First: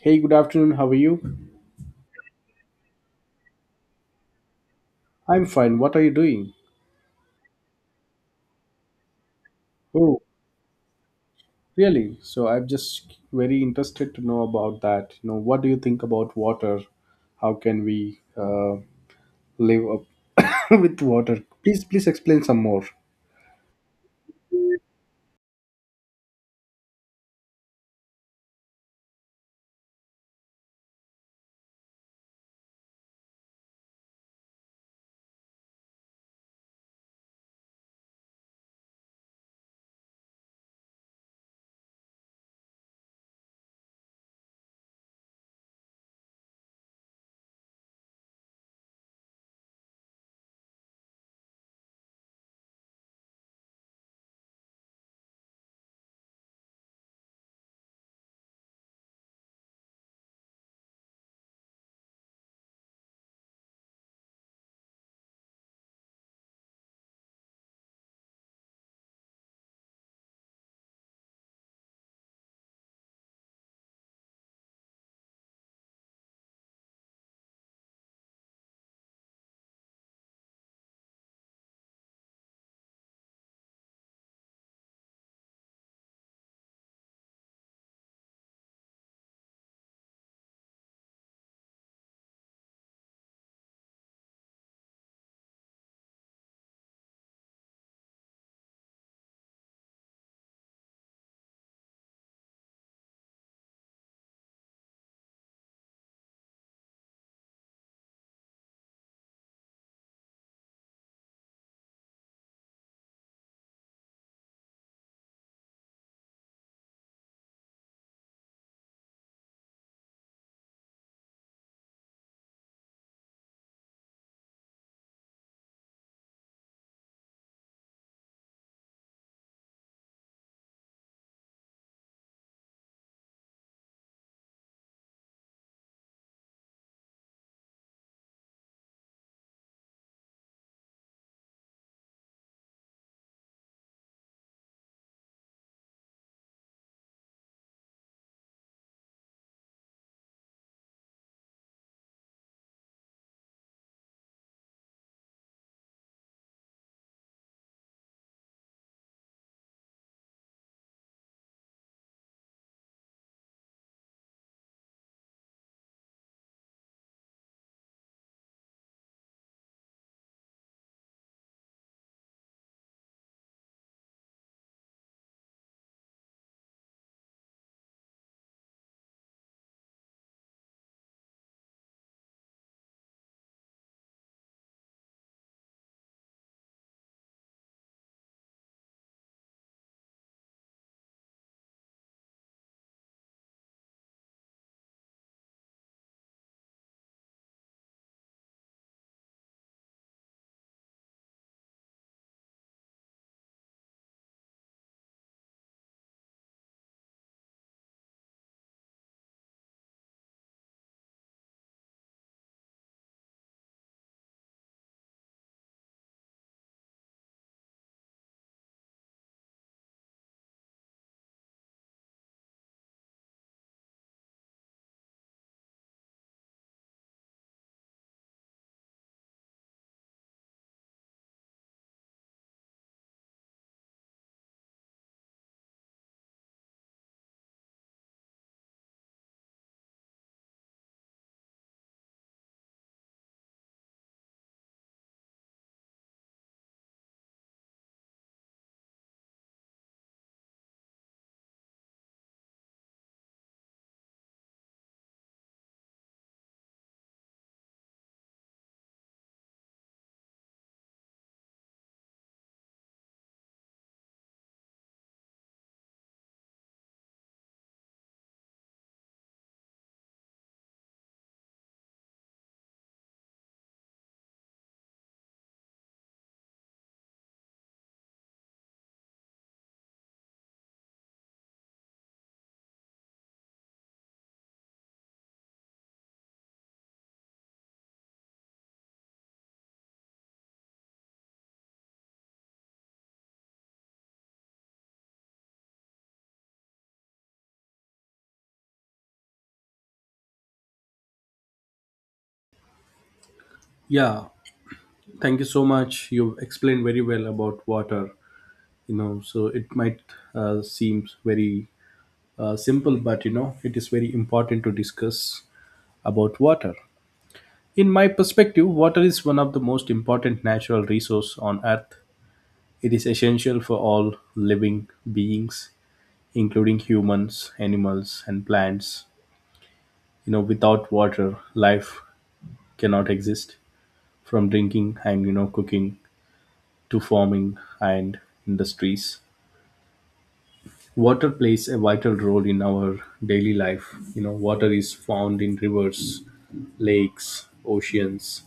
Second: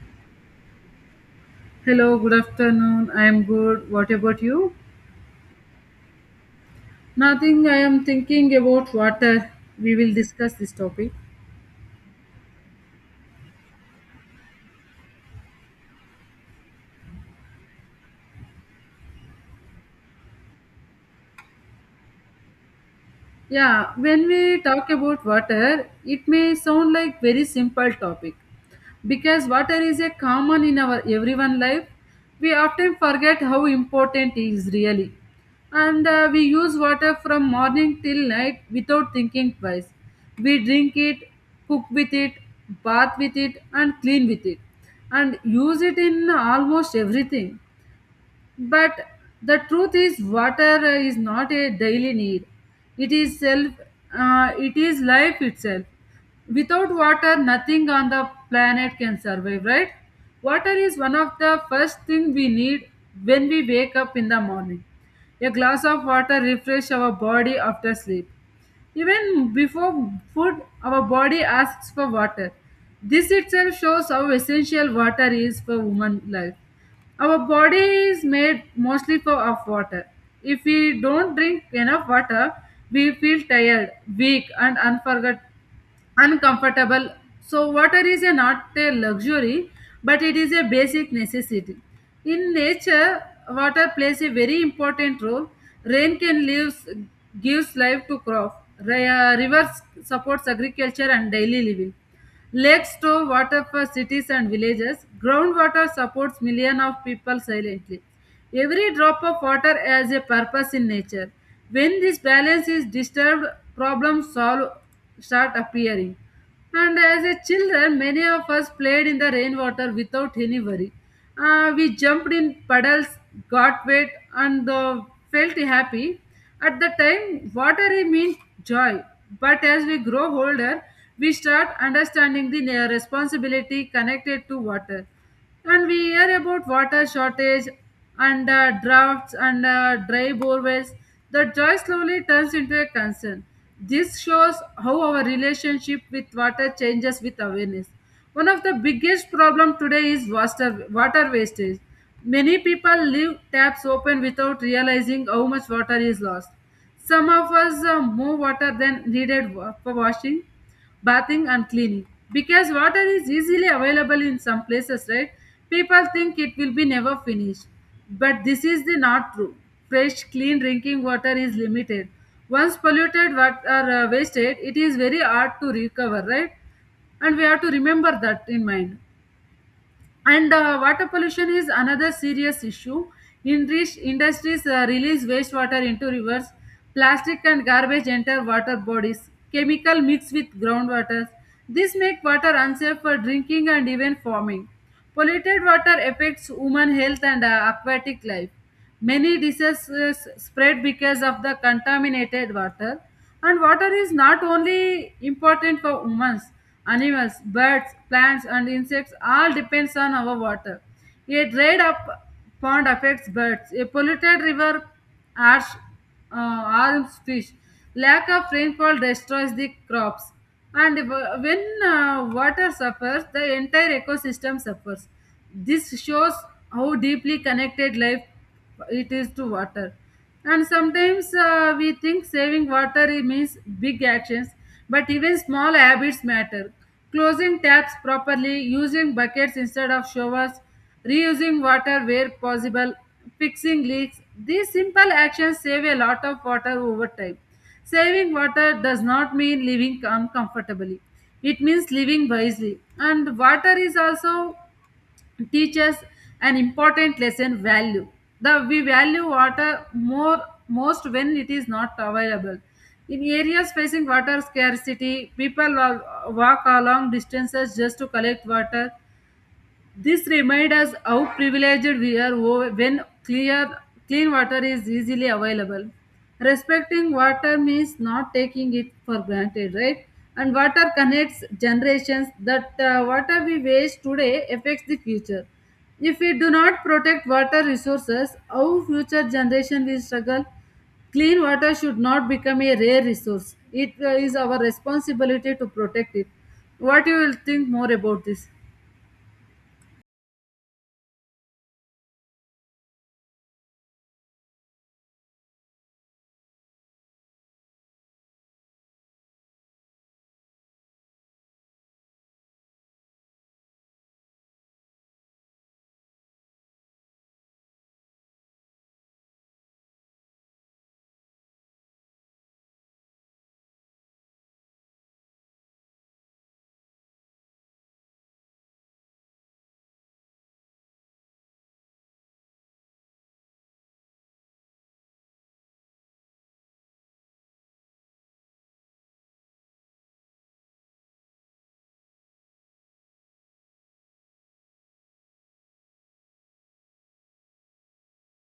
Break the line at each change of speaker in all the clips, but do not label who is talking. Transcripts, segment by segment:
Hey, good afternoon. How are you?
Hello, good afternoon. I am good. What about you?
I'm fine. What are you doing?
Nothing. I am thinking about water. We will
Oh,
discuss this topic.
really? So I'm just very interested to know about that. What do you think about water? How can we live up with water? Please, please explain some more.
Yeah, when we talk about water, it may sound like very simple topic, because water is a common in our everyone life we often forget how important it is really and we use water from morning till night without thinking twice we drink it cook with it bath with it and clean with it and use it in almost everything but the truth is, water is not a daily need. It is self. It is life itself. Without water, nothing on the planet can survive. Right? Water is one of the first thing we need when we wake up in the morning. A glass of water refresh our body after sleep. Even before food, our body asks for water. This itself shows how essential water is for human life. Our body is made mostly for of water. If we don't drink enough water, we feel tired, weak, and unforget uncomfortable. So, water is a not a luxury, but it is a basic necessity. In nature, water plays a very important role. Rain can lives, gives life to crop. Rivers supports agriculture and daily living. Lakes store water for cities and villages. Groundwater supports millions of people silently. Every drop of water has a purpose in nature. When this balance is disturbed, problems solve, start appearing. And as a children, many of us played in the rainwater without any worry. We jumped in puddles, got wet, and felt happy. At the time, watery meant joy, but as we grow older, we start understanding the responsibility connected to water. And we hear about water shortage and droughts and dry borewells. The joy slowly turns into a concern. This shows how our relationship with water changes with awareness. One of the biggest problem today is water wastage. Many people leave taps open without realizing how much water is lost. Some of us more water than needed for washing, bathing and cleaning. Because water is easily available in some places, right? People think it will be never finished. But this is the not true. Fresh, clean drinking water is limited. Once polluted water wasted, it is very hard to recover, right? And we have to remember that in mind and water pollution is another serious issue in rich industries release wastewater into rivers plastic and garbage enter water bodies chemical mix with groundwater this make water unsafe for drinking and even farming polluted water affects human health and aquatic life. Many diseases spread because of the contaminated water. And water is not only important for humans, animals, birds, plants, and insects all depends on our water. A dried up pond affects birds. A polluted river harsh harms fish. Lack of rainfall destroys the crops. And when water suffers, the entire ecosystem suffers. This shows how deeply connected life it is to water and sometimes we think saving water it means big actions but even small habits matter closing taps properly using buckets instead of showers reusing water where possible fixing leaks these simple actions save a lot of water over time saving water does not mean living uncomfortably it means living wisely and water is also teaches an important lesson value the we value water more most when it is not available in areas facing water scarcity people walk a long distances just to collect water this reminds us how privileged we are when clear, clean water is easily available. Respecting water means not taking it for granted, right? And water connects generations that water we waste today affects the future. If we do not protect water resources, our future generation will struggle. Clean water should not become a rare resource. It is our responsibility to protect it. What you will think more about this?
Yeah, thank you so much. You've explained very well about water. So it might seem very simple, but it is very important to discuss about water. In my perspective, water is one of the most important natural resource on earth. It is essential for all living beings, including humans, animals, and plants. Without water, life cannot exist. From drinking and cooking to farming and industries, water plays a vital role in our daily life. Water is found in rivers, lakes, oceans,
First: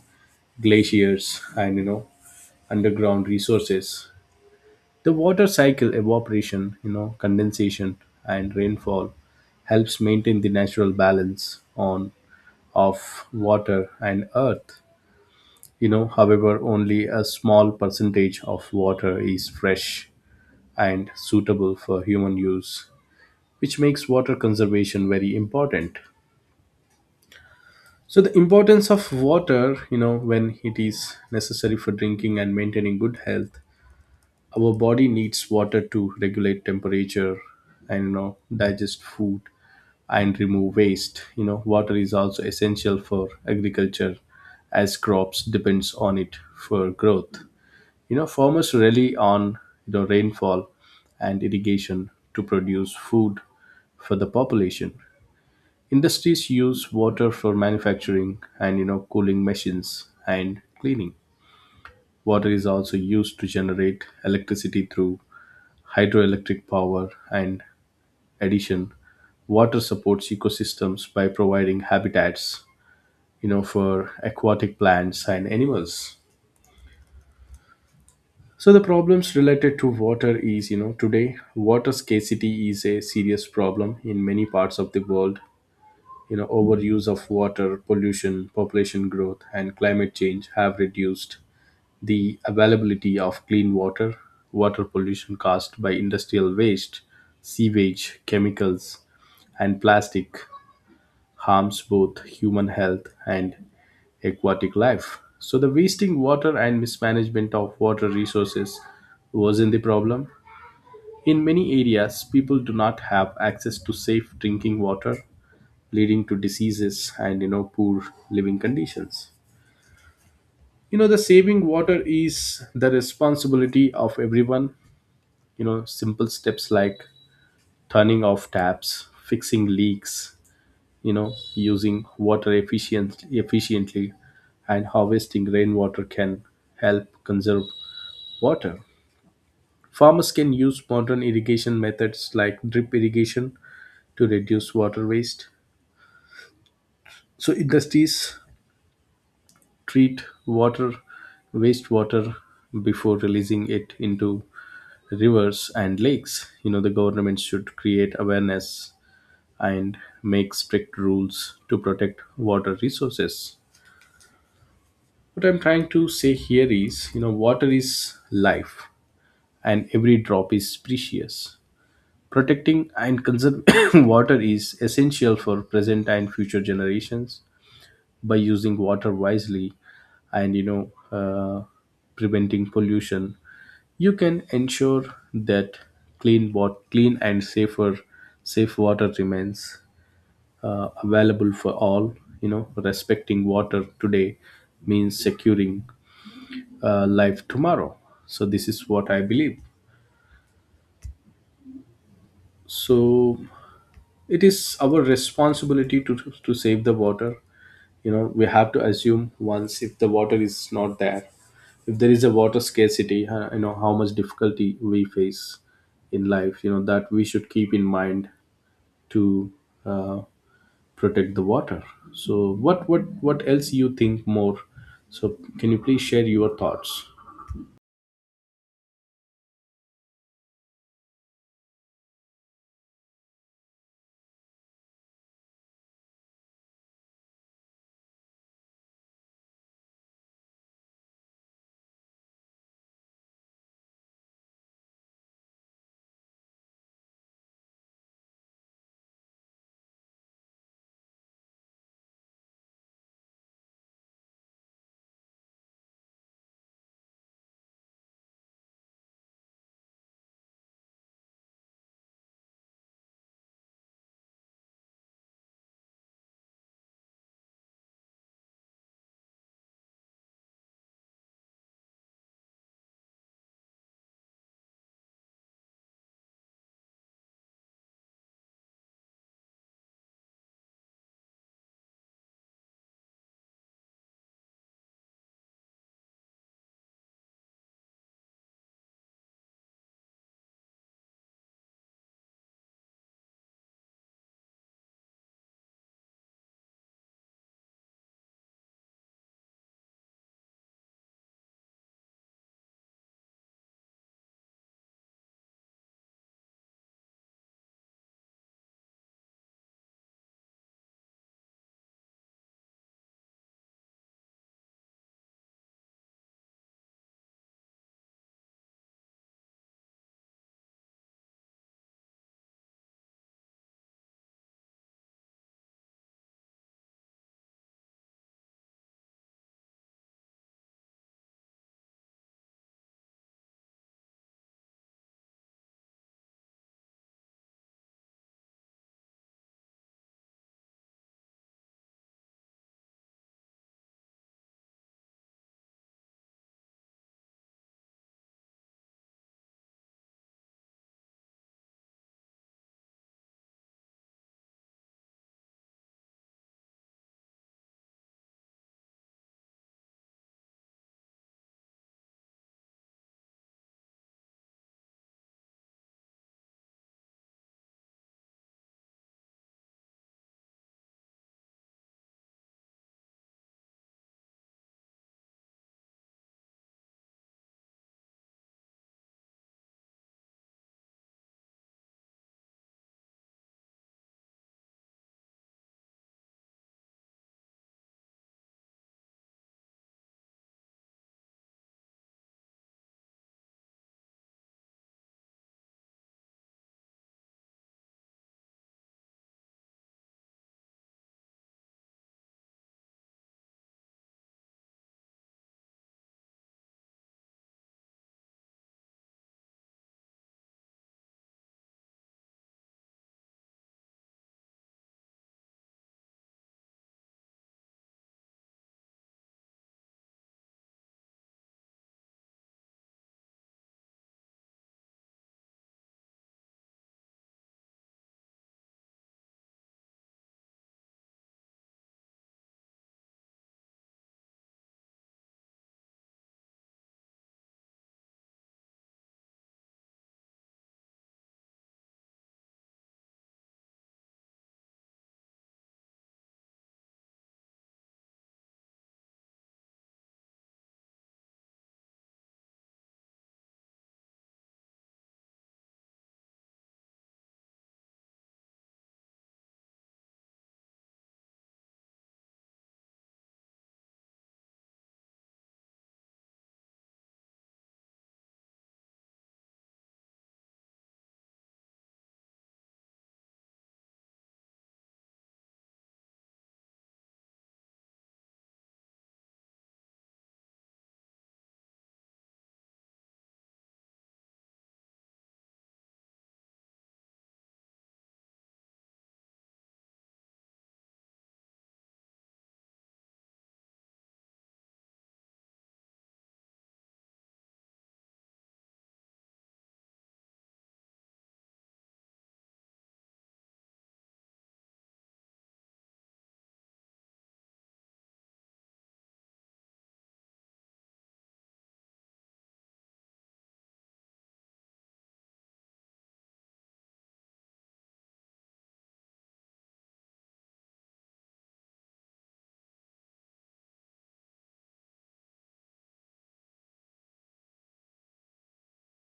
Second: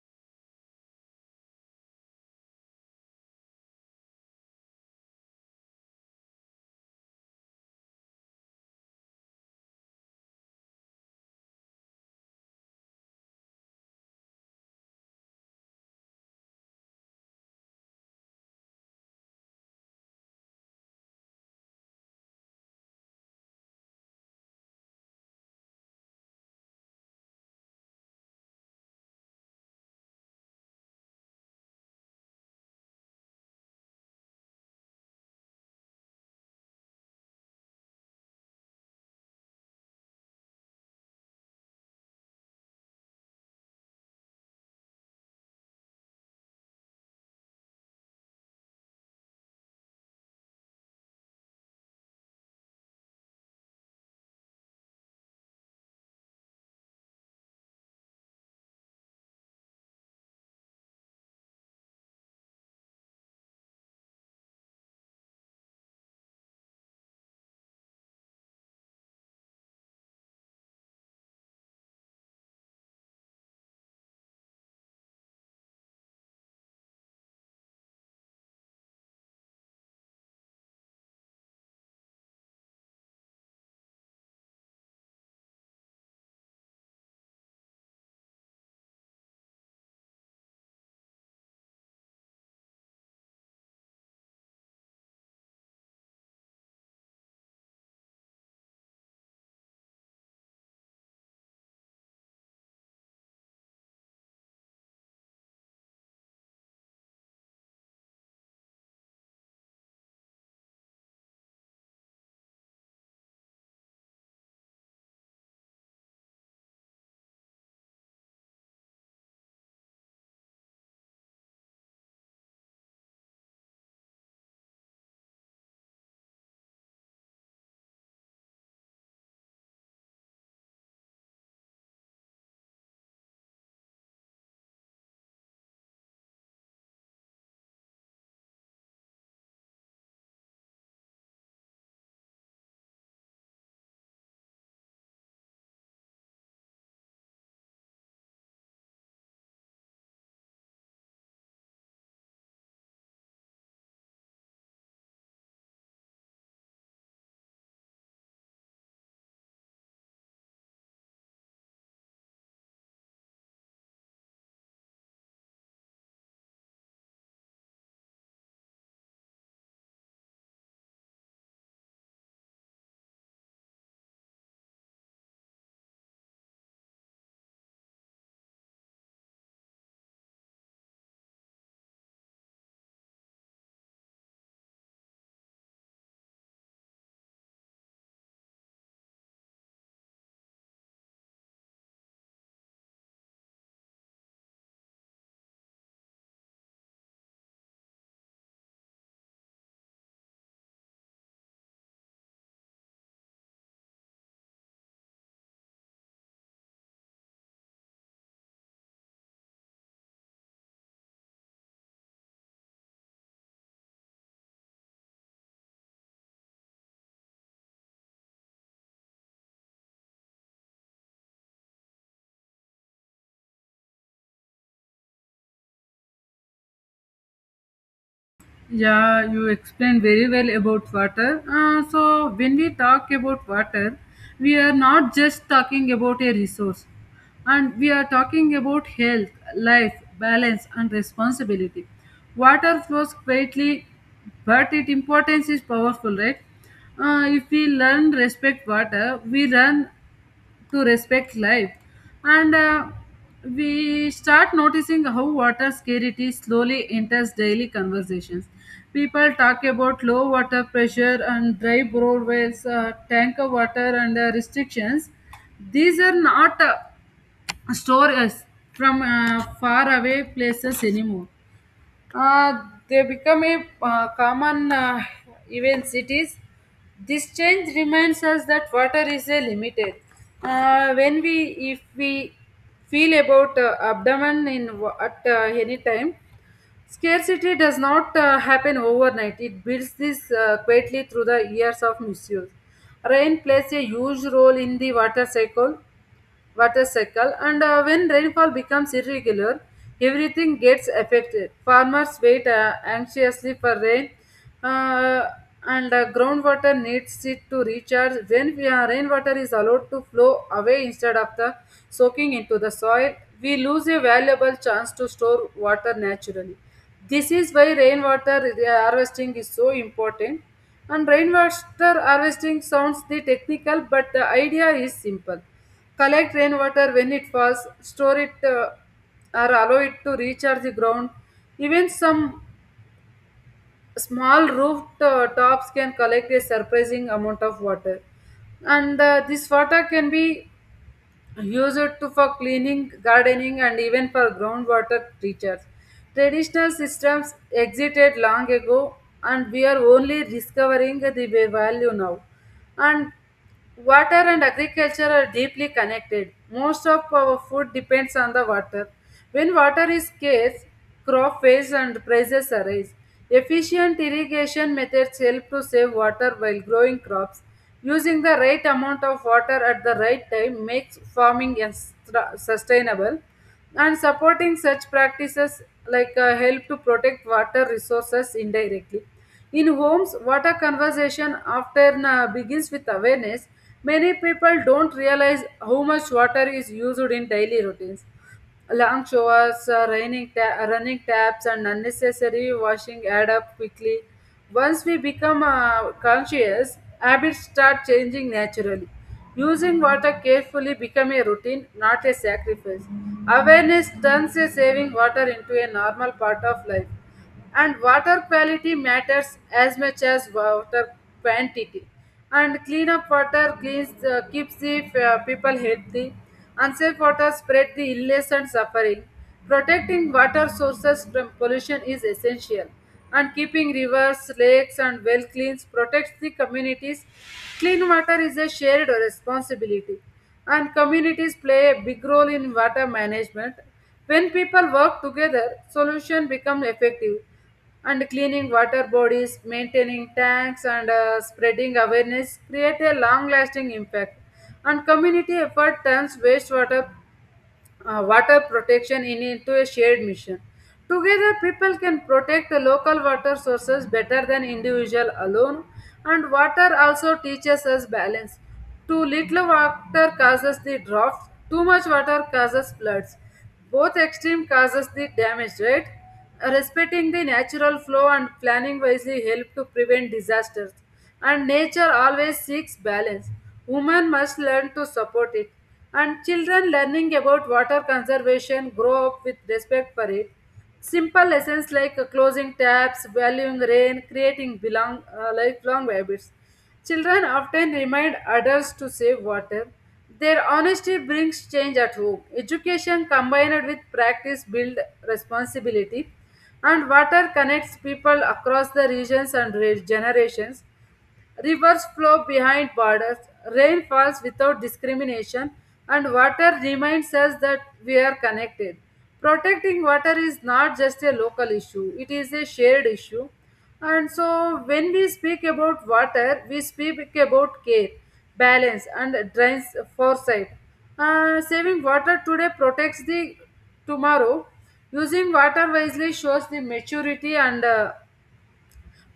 glaciers, and underground resources. The water cycle evaporation, condensation and rainfall helps maintain the natural balance on of water and earth. However, only a small percentage of water is fresh and suitable for human use, which makes water conservation very important. So the importance of water, when it is necessary for drinking and maintaining good health, our body needs water to regulate temperature and digest food and remove waste. Water is also essential for agriculture, as crops depends on it for growth. Farmers rely on rainfall and irrigation to produce food for the population. Industries use water for manufacturing and cooling machines and cleaning. Water is also used to generate electricity through hydroelectric power, and addition, water supports ecosystems by providing habitats, for aquatic plants and animals. So the problems related to water is, today water scarcity is a serious problem in many parts of the world. Overuse of water, pollution, population growth, and climate change have reduced the availability of clean water. Water pollution caused by industrial waste, sewage, chemicals, and plastic harms both human health and aquatic life. So, the wasting water and mismanagement of water resources wasn't the problem. In many areas, people do not have access to safe drinking water, leading to diseases and poor living conditions. The saving water is the responsibility of everyone. Simple steps like turning off taps, fixing leaks, using water efficiently and harvesting rainwater can help conserve water. Farmers can use modern irrigation methods like drip irrigation to reduce water waste. So industries treat water wastewater before releasing it into rivers and lakes. The government should create awareness and make strict rules to protect water resources. What I'm trying to say here is, water is life and every drop is precious. Protecting and conserving water is essential for present and future generations. By using water wisely and preventing pollution, you can ensure that clean and safe water remains available for all. Respecting water today means securing life tomorrow. So this is what I believe. So it is our responsibility to save the water. We have to assume once, if the water is not there, if there is a water scarcity, you know how much difficulty we face in life. You know that we should keep in mind to uh, protect the water. So what else you think more? So can you please share your thoughts?
Yeah, you explained very well about water. So, when we talk about water, we are not just talking about a resource, and we are talking about health, life, balance, and responsibility. Water flows quietly, but its importance is powerful, right? If we learn respect water, we learn to respect life and we start noticing how water scarcity slowly enters daily conversations people talk about low water pressure and dry roadways tanker water and restrictions these are not stories from far away places anymore uh, they become a common event cities. This change reminds us that water is a limited. Uh, when we, if we feel about abdomen in at any time, scarcity does not happen overnight. It builds this quietly through the years of misuse. Rain plays a huge role in the water cycle and when rainfall becomes irregular everything gets affected farmers wait anxiously for rain uh, and groundwater needs it to recharge when we are, rainwater is allowed to flow away instead of the soaking into the soil we lose a valuable chance to store water naturally this is why rainwater harvesting is so important and rainwater harvesting sounds the technical but the idea is simple collect rainwater when it falls, store it or allow it to recharge the ground. Even some small roof tops can collect a surprising amount of water. And this water can be Use it for cleaning, gardening, and even for groundwater treatments. Traditional systems existed long ago, and we are only discovering the value now. And water and agriculture are deeply connected. Most of our food depends on the water. When water is scarce, crop fails and prices arise. Efficient irrigation methods help to save water while growing crops. Using the right amount of water at the right time makes farming sustainable. And supporting such practices like help to protect water resources indirectly. In homes, water conservation often begins with awareness. Many people don't realize how much water is used in daily routines. Long showers, running taps, and unnecessary washing add up quickly. Once we become conscious, habits start changing naturally. Using water carefully become a routine, not a sacrifice. Awareness turns a saving water into a normal part of life and water quality matters as much as water quantity and clean up water cleans keeps the people healthy unsafe water spread the illness and suffering protecting water sources from pollution is essential and keeping rivers lakes and well clean protects the communities clean water is a shared responsibility and communities play a big role in water management when people work together, solution become effective. And cleaning water bodies, maintaining tanks, and spreading awareness create a long-lasting impact. And community effort turns wastewater water protection into a shared mission. Together, people can protect the local water sources better than individual alone. And water also teaches us balance. Too little water causes the drought. Too much water causes floods both extreme causes the damage right. Respecting the natural flow and planning wisely help to prevent disasters and nature always seeks balance women must learn to support it and children learning about water conservation grow up with respect for it simple lessons like closing taps valuing rain creating belong lifelong habits. Children often remind adults to save water. Their honesty brings change at home. Education combined with practice builds responsibility, and water connects people across the regions and generations. Rivers flow behind borders, rain falls without discrimination, and water reminds us that we are connected. Protecting water is not just a local issue, it is a shared issue. And so, when we speak about water, we speak about care, balance, and drains foresight. Saving water today protects the tomorrow. Using water wisely shows the maturity and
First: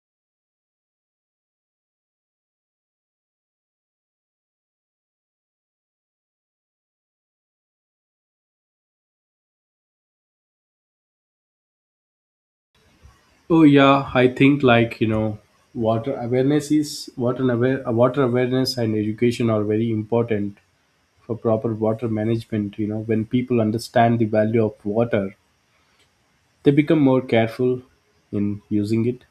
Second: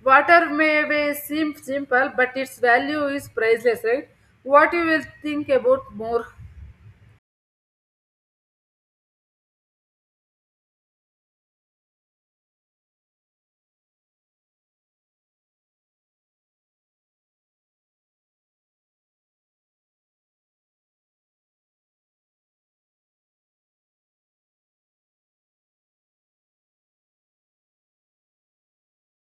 water may be seem simple, but its value is priceless, right? What you will think about more?
Oh yeah, I think, water awareness is water awareness and education are very important for proper water management. When people understand the value of water, they become more careful in using it.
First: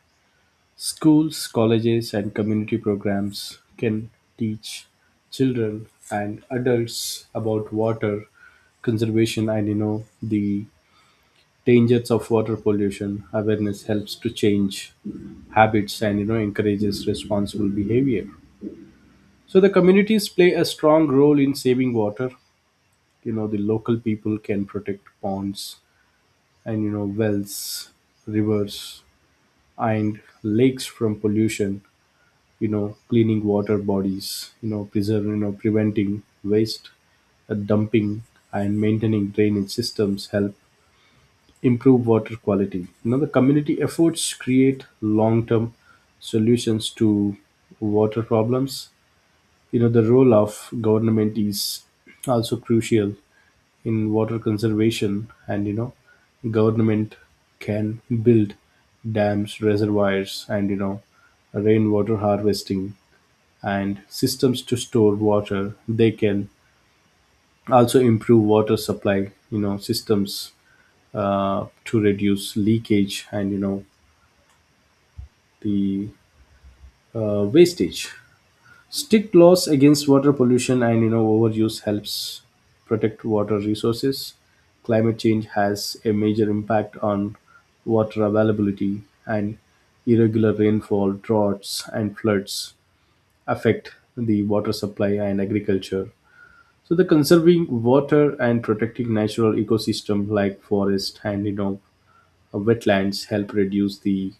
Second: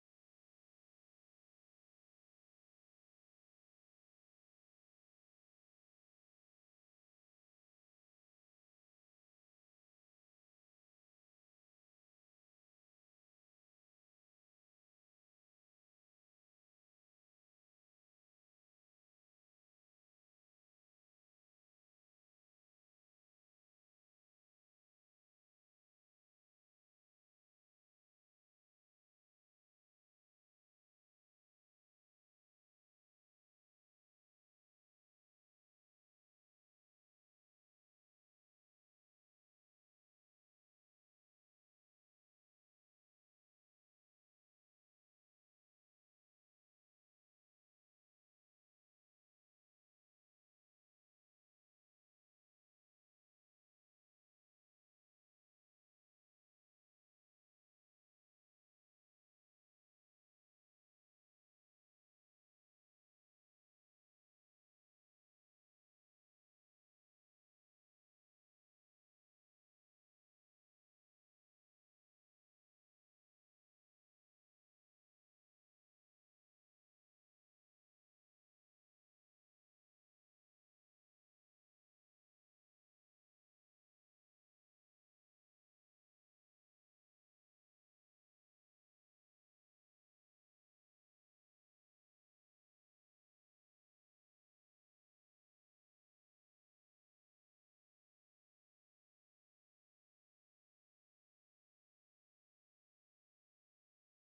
Schools, colleges, and community programs can teach children and adults about water conservation and the dangers of water pollution. Awareness helps to change habits and encourages responsible behavior. So the communities play a strong role in saving water. The local people can protect ponds and wells, rivers, and lakes from pollution. Cleaning water bodies, preserve you know preventing waste dumping and maintaining drainage systems help improve water quality. The community efforts create long-term solutions to water problems. The role of government is also crucial in water conservation, and government can build dams, reservoirs, and rainwater harvesting and systems to store water. They can also improve water supply. Systems to reduce leakage and the wastage. Strict laws against water pollution and overuse helps protect water resources. Climate change has a major impact on water availability, and irregular rainfall, droughts, and floods affect the water supply and agriculture. So the conserving water and protecting natural ecosystem like forest and wetlands help reduce the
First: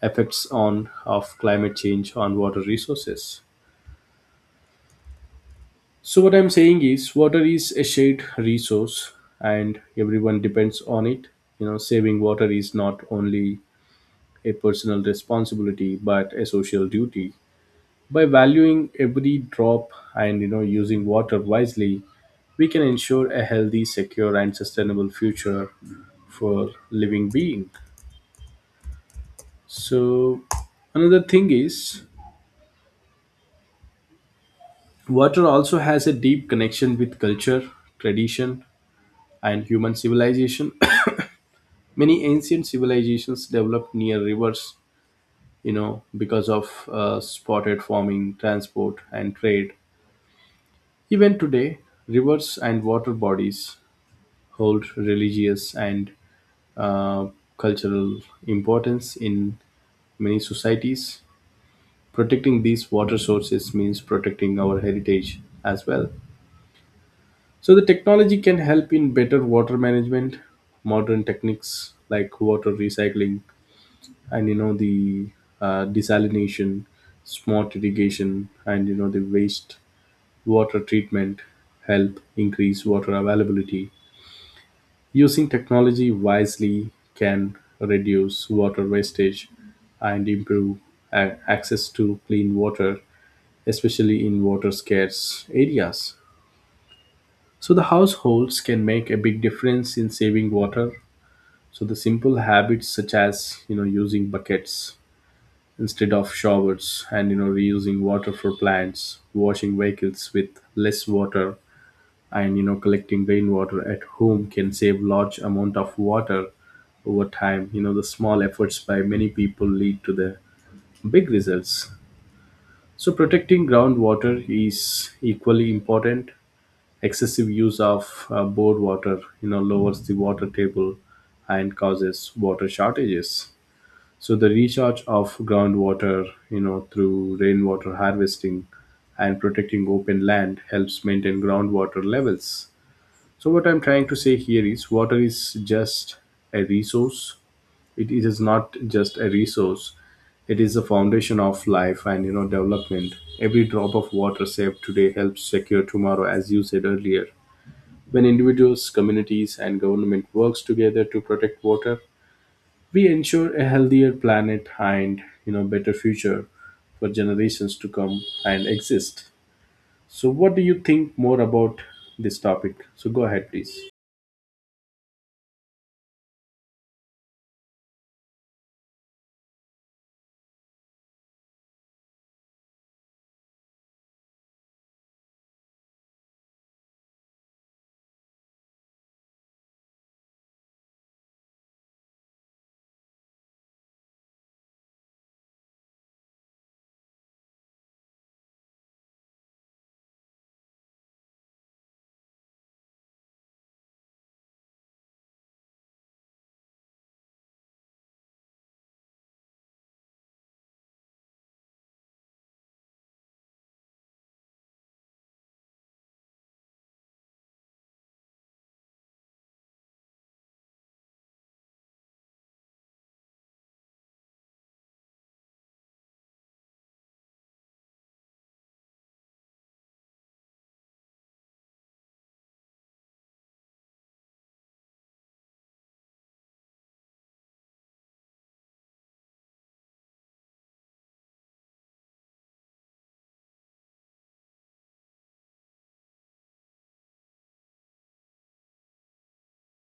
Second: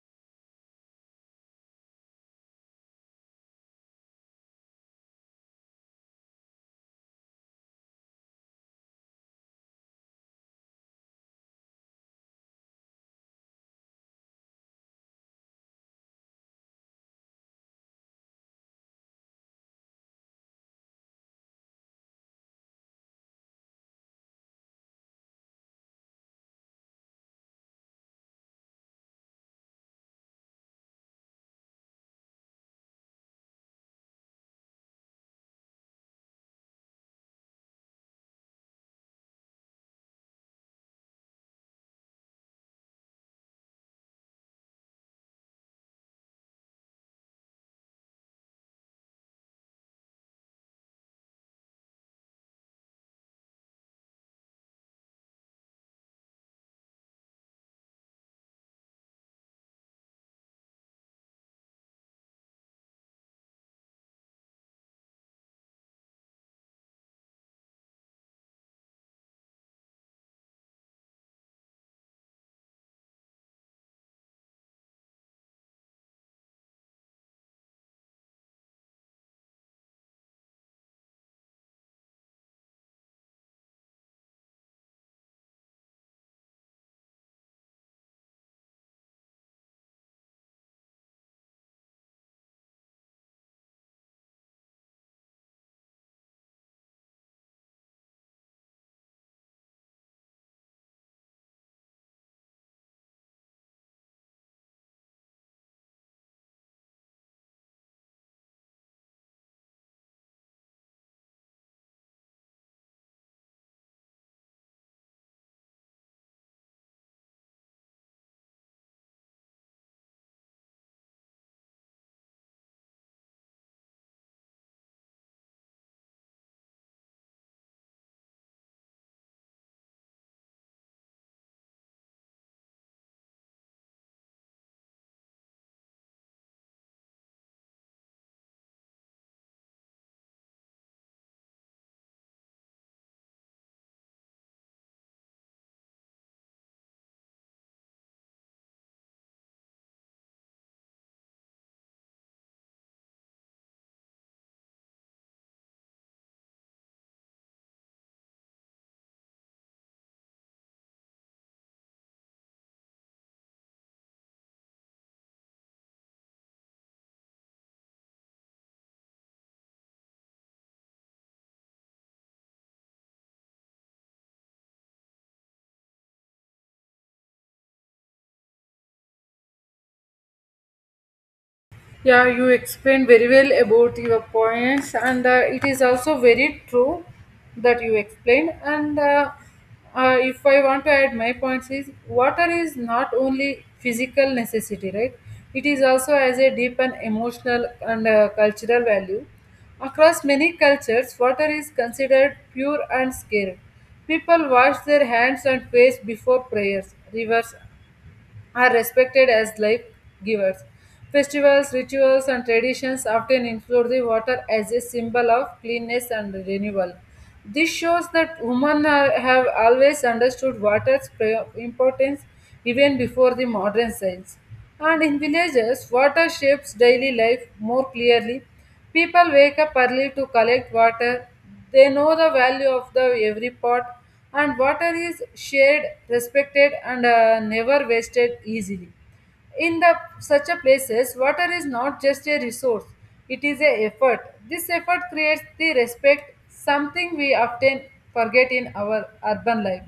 effects on of climate change on water resources. So what I'm saying is, water is a shared resource and everyone depends on it. Saving water is not only a personal responsibility but a social duty. By valuing every drop and using water wisely, we can ensure a healthy, secure, and sustainable future for living being. So another thing is, water also has a deep connection with culture, tradition, and human civilization. Many ancient civilizations developed near rivers, because of spotted farming, transport, and trade. Even today, rivers and water bodies hold religious and uh, cultural importance in many societies. Protecting these water sources means protecting our heritage as well. So the technology can help in better water management. Modern techniques like water recycling and the desalination, smart irrigation, and the waste water treatment help increase water availability. Using technology wisely can reduce water wastage and improve access to clean water, especially in water scarce areas. So the households can make a big difference in saving water. So the simple habits, such as using buckets instead of showers and reusing water for plants, washing vehicles with less water, and collecting rainwater at home can save large amount of water over time. The small efforts by many people lead to the big results. So protecting groundwater is equally important. Excessive use of bored water, lowers the water table and causes water shortages. So the recharge of groundwater, through rainwater harvesting and protecting open land helps maintain groundwater levels. So what I'm trying to say here is, water is just a resource. It is not just a resource. It is the foundation of life and development. Every drop of water saved today helps secure tomorrow, as you said earlier. When individuals, communities, and government works together to protect water, we ensure a healthier planet and better future for generations to come and exist. So, what do you think more about this topic? So, go ahead, please.
Yeah, you explained very well about your points, and it is also very true that you explained. And if I want to add my points, is water is not only physical necessity, right? It is also as a deep and emotional and cultural value. Across many cultures, water is considered pure and sacred. People wash their hands and face before prayers, rivers, are respected as life givers. Festivals, rituals, and traditions often include the water as a symbol of cleanness and renewal. This shows that women are, have always understood water's importance even before the modern science. And in villages, water shapes daily life more clearly. People wake up early to collect water. They know the value of the every pot, and water is shared, respected, and never wasted easily. In the such a places, water is not just a resource; it is a effort. This effort creates the respect, something we often forget in our urban life.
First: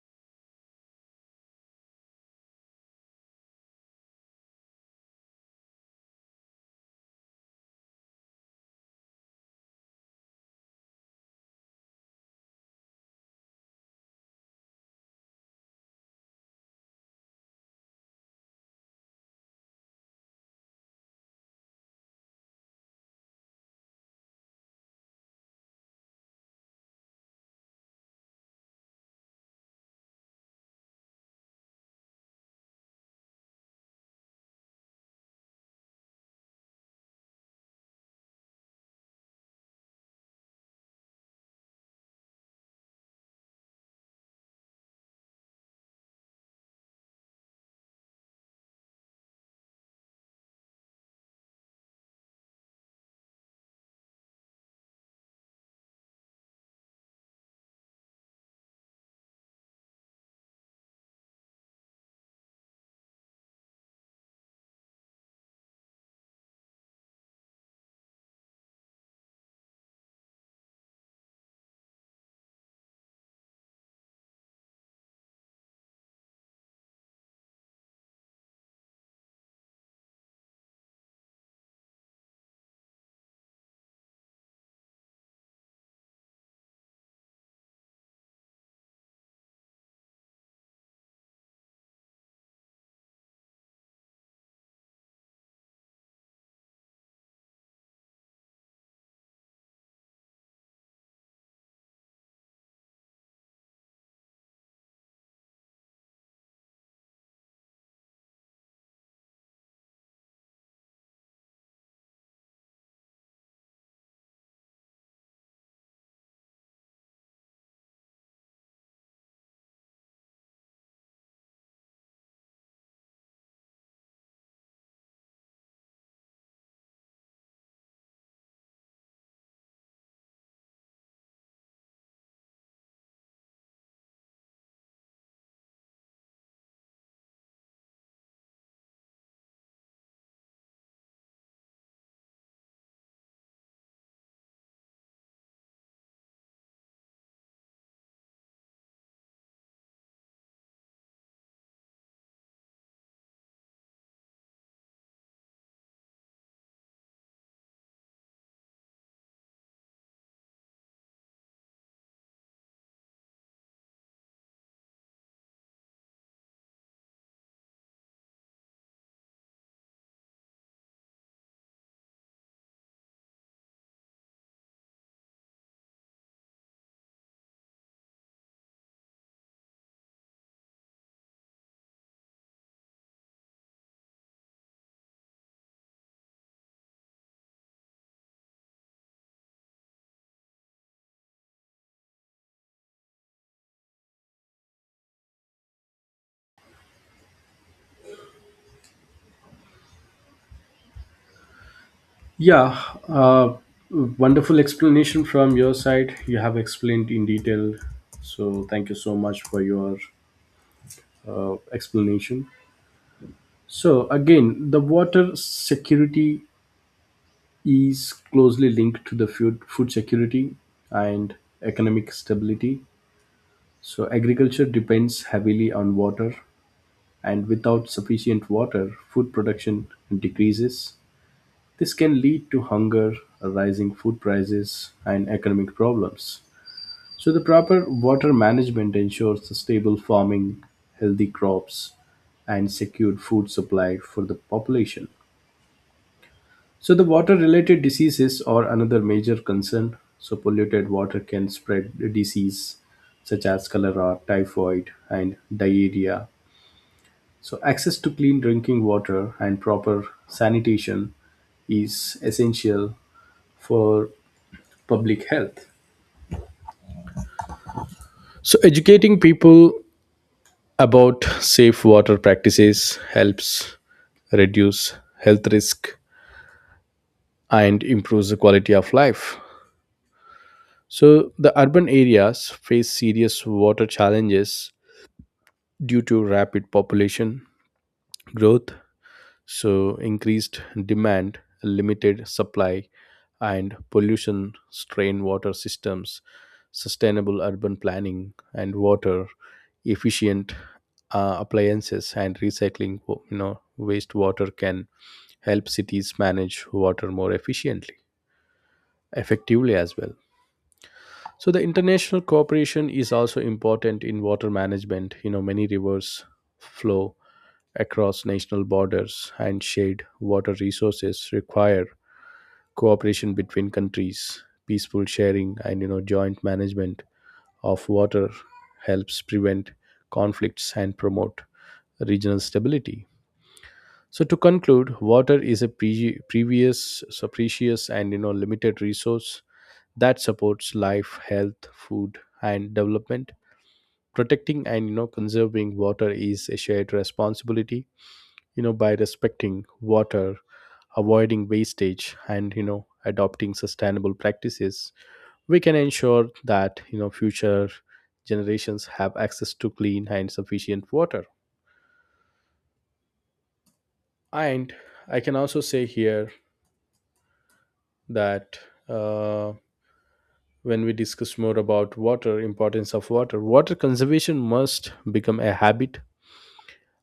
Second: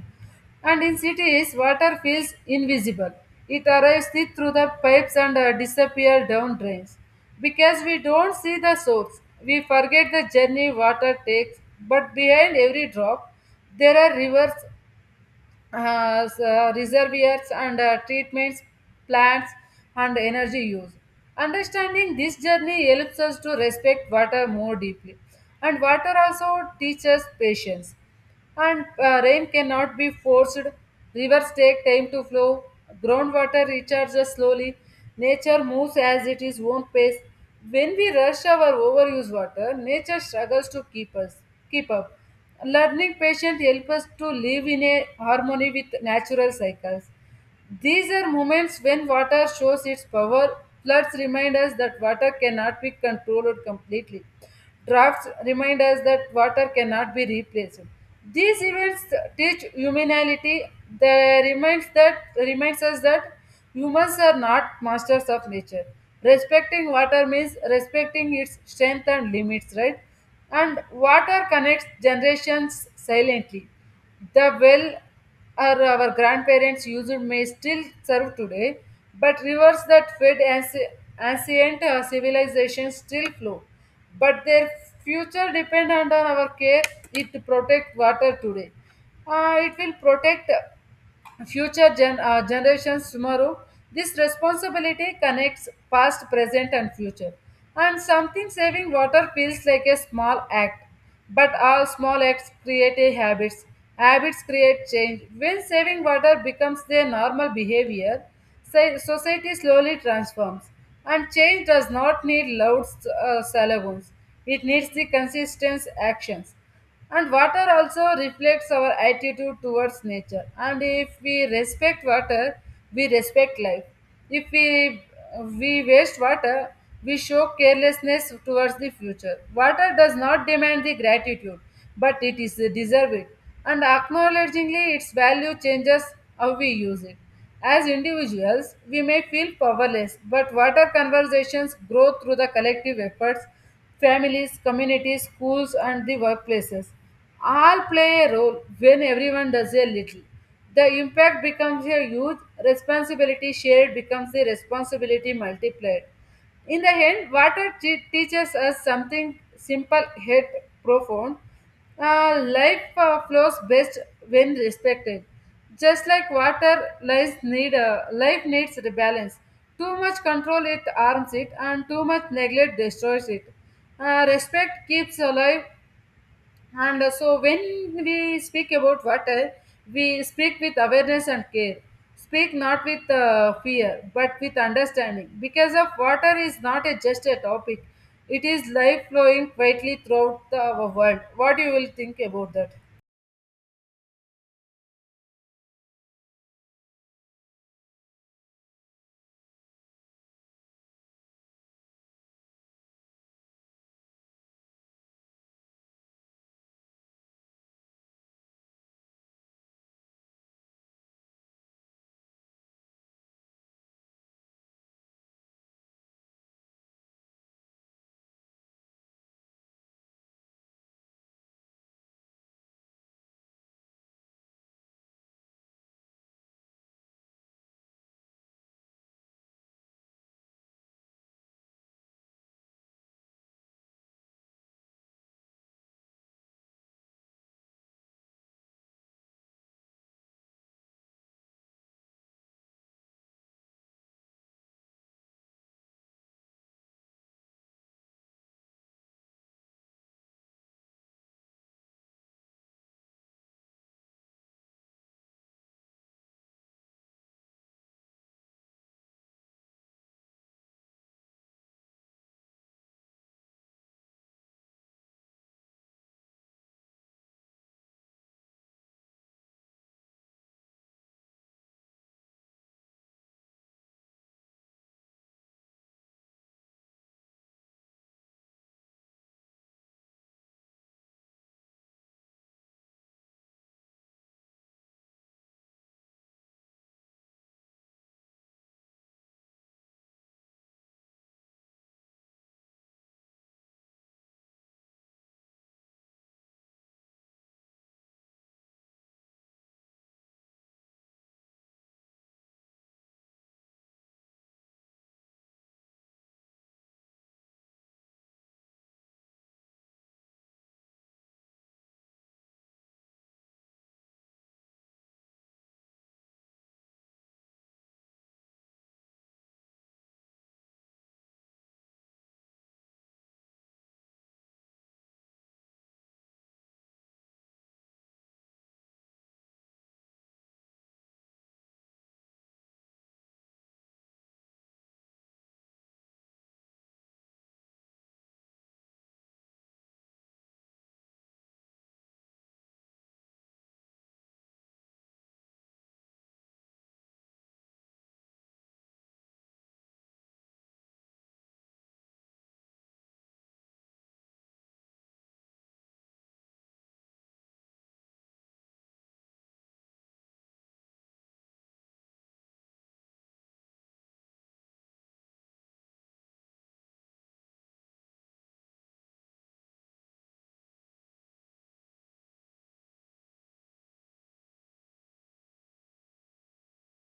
And in cities, water feels invisible. It arrives through the pipes and disappears down drains. Because we don't see the source, we forget the journey water takes. But behind every drop, there are rivers, reservoirs, and treatments, plants, and energy use. Understanding this journey helps us to respect water more deeply. And water also teaches patience and rain cannot be forced. Rivers take time to flow, groundwater recharges slowly, nature moves as it is own pace. When we rush our overuse water, nature struggles to keep up. Learning patience helps us to live in a harmony with natural cycles. These are moments when water shows its power. Floods remind us that water cannot be controlled completely. Drafts remind us that water cannot be replaced. These events teach humanity. They reminds that reminds us that humans are not masters of nature. Respecting water means respecting its strength and limits, right? And water connects generations silently. The well are our grandparents used may still serve today, but rivers that fed ancient civilizations still flow. But their future depend on our care. It protect water today. It will protect generations tomorrow. This responsibility connects past, present, and future. And something saving water feels like a small act, but all small acts create a habits. Habits create change. When saving water becomes their normal behavior, society slowly transforms, and change does not need loud slogans. It needs the consistent actions. And water also reflects our attitude towards nature. And if we respect water, we respect life. If we waste water, we show carelessness towards the future. Water does not demand the gratitude, but it is deserved. And acknowledgingly its value changes how we use it. As individuals, we may feel powerless, but water conversations grow through the collective efforts, families, communities, schools, and the workplaces. All play a role when everyone does a little. The impact becomes a huge responsibility shared becomes the responsibility multiplied. In the end, water teaches us something simple yet profound. Life flows best when respected. Just like water, life needs the balance. Too much control it harms it, and too much neglect destroys it. Respect keeps alive and so, when we speak about water, we speak with awareness and care. Speak not with fear, but with understanding. Because of water is not a, just a topic; it is life flowing quietly throughout the, our world. What you will think about that?
Yeah, uh, wonderful explanation from your side. You have explained in detail. So, thank you so much for your explanation. So, again, the water security is closely linked to the food security and economic stability. So agriculture depends heavily on water, and without sufficient water, food production decreases. This can lead to hunger, rising food prices, and economic problems. So the proper water management ensures the stable farming, healthy crops, and secured food supply for the population. So, the water related diseases are another major concern. So, polluted water can spread disease such as cholera, typhoid, and diarrhea. So, access to clean drinking water and proper sanitation is essential for public health. So, educating people about safe water practices helps reduce health risk and improves the quality of life. So, the urban areas face serious water challenges due to rapid population growth. So increased demand, limited supply, and pollution strain water systems. Sustainable urban planning and water efficient appliances, and recycling wastewater can help cities manage water more effectively as well. So the international cooperation is also important in water management. Many rivers flow across national borders, and shared water resources require cooperation between countries. Peaceful sharing and joint management of water helps prevent conflicts and promote regional stability. So to conclude, water is a pre- previous, so precious and limited resource that supports life, health, food, and development. Protecting and conserving water is a shared responsibility. By respecting water, avoiding wastage, and adopting sustainable practices, we can ensure that future generations have access to clean and sufficient water. And I can also say here that. Uh, when we discuss more about water, importance of water conservation must become a habit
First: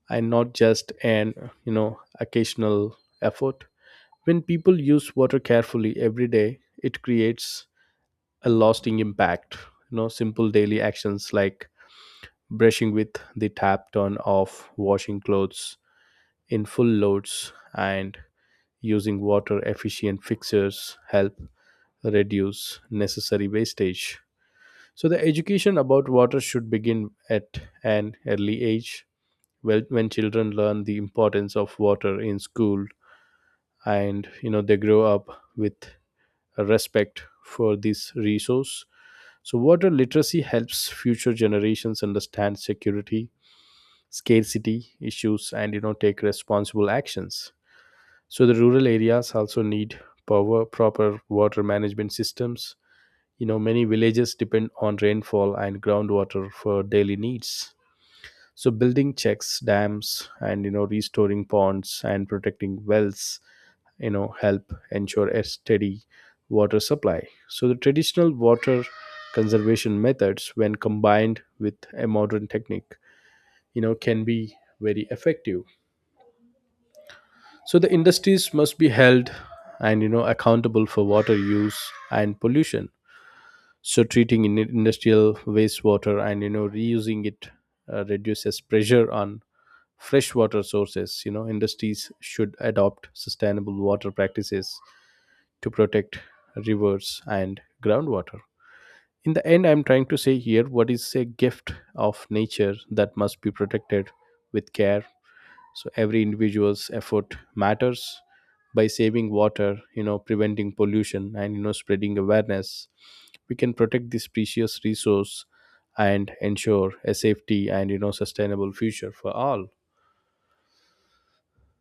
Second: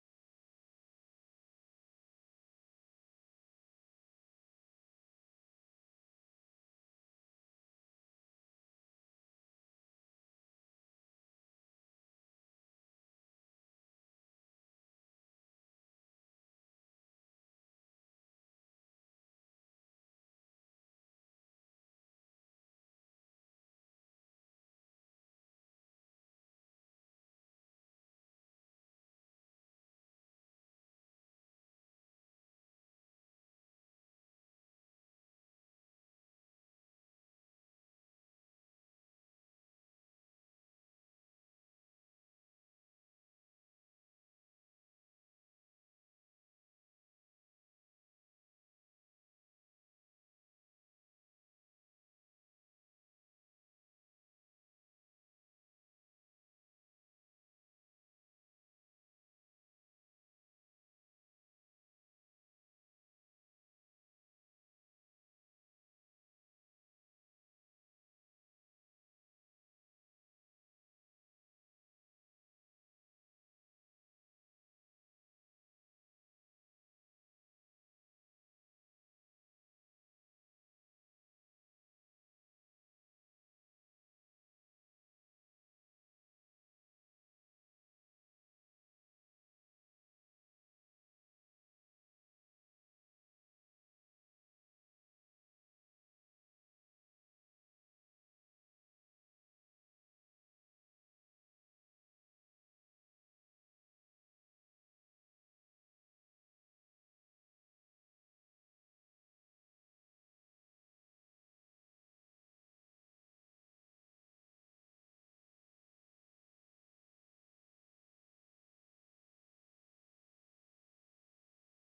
and not just an you know occasional effort. When people use water carefully every day, it creates a lasting impact. Simple daily actions like brushing with the tap turn off, washing clothes in full loads, and using water efficient fixtures help reduce necessary wastage. So the education about water should begin at an early age. Well, when children learn the importance of water in school, and they grow up with a respect for this resource. So water literacy helps future generations understand security, scarcity issues, and take responsible actions. So the rural areas also need proper water management systems. Many villages depend on rainfall and groundwater for daily needs. So building checks, dams, and restoring ponds, and protecting wells, help ensure a steady water supply. So the traditional water conservation methods, when combined with a modern technique, can be very effective. So the industries must be held and accountable for water use and pollution. So treating in industrial wastewater and reusing it reduces pressure on freshwater sources. Industries should adopt sustainable water practices to protect rivers and groundwater. In the end, I'm trying to say here, what is a gift of nature that must be protected with care. So every individual's effort matters. By saving water, preventing pollution, and spreading awareness, we can protect this precious resource and ensure a safety and sustainable future for all.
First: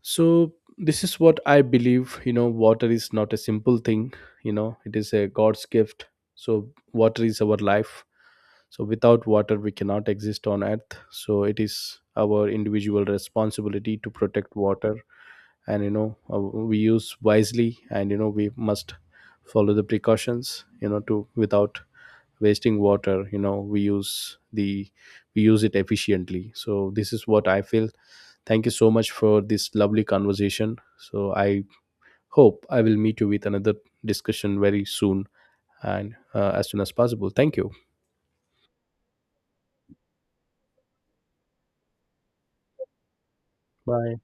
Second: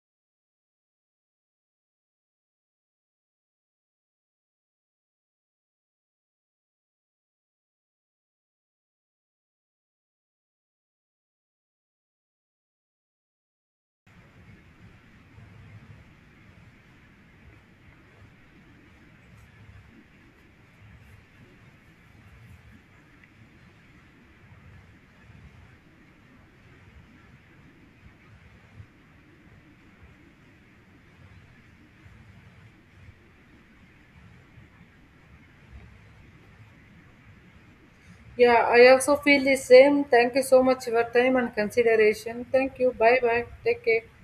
So this is what I believe. Water is not a simple thing. It is a god's gift. So water is our life. So without water we cannot exist on earth. So it is our individual responsibility to protect water, and we use wisely, and we must follow the precautions, to without wasting water, we use it efficiently. So this is what I feel. Thank you so much for this lovely conversation. So I hope I will meet you with another discussion very soon and as soon as possible. Thank you.
Yeah, I also feel the same. Thank you so much for your time and consideration. Thank you. Bye bye. Take care.
Bye.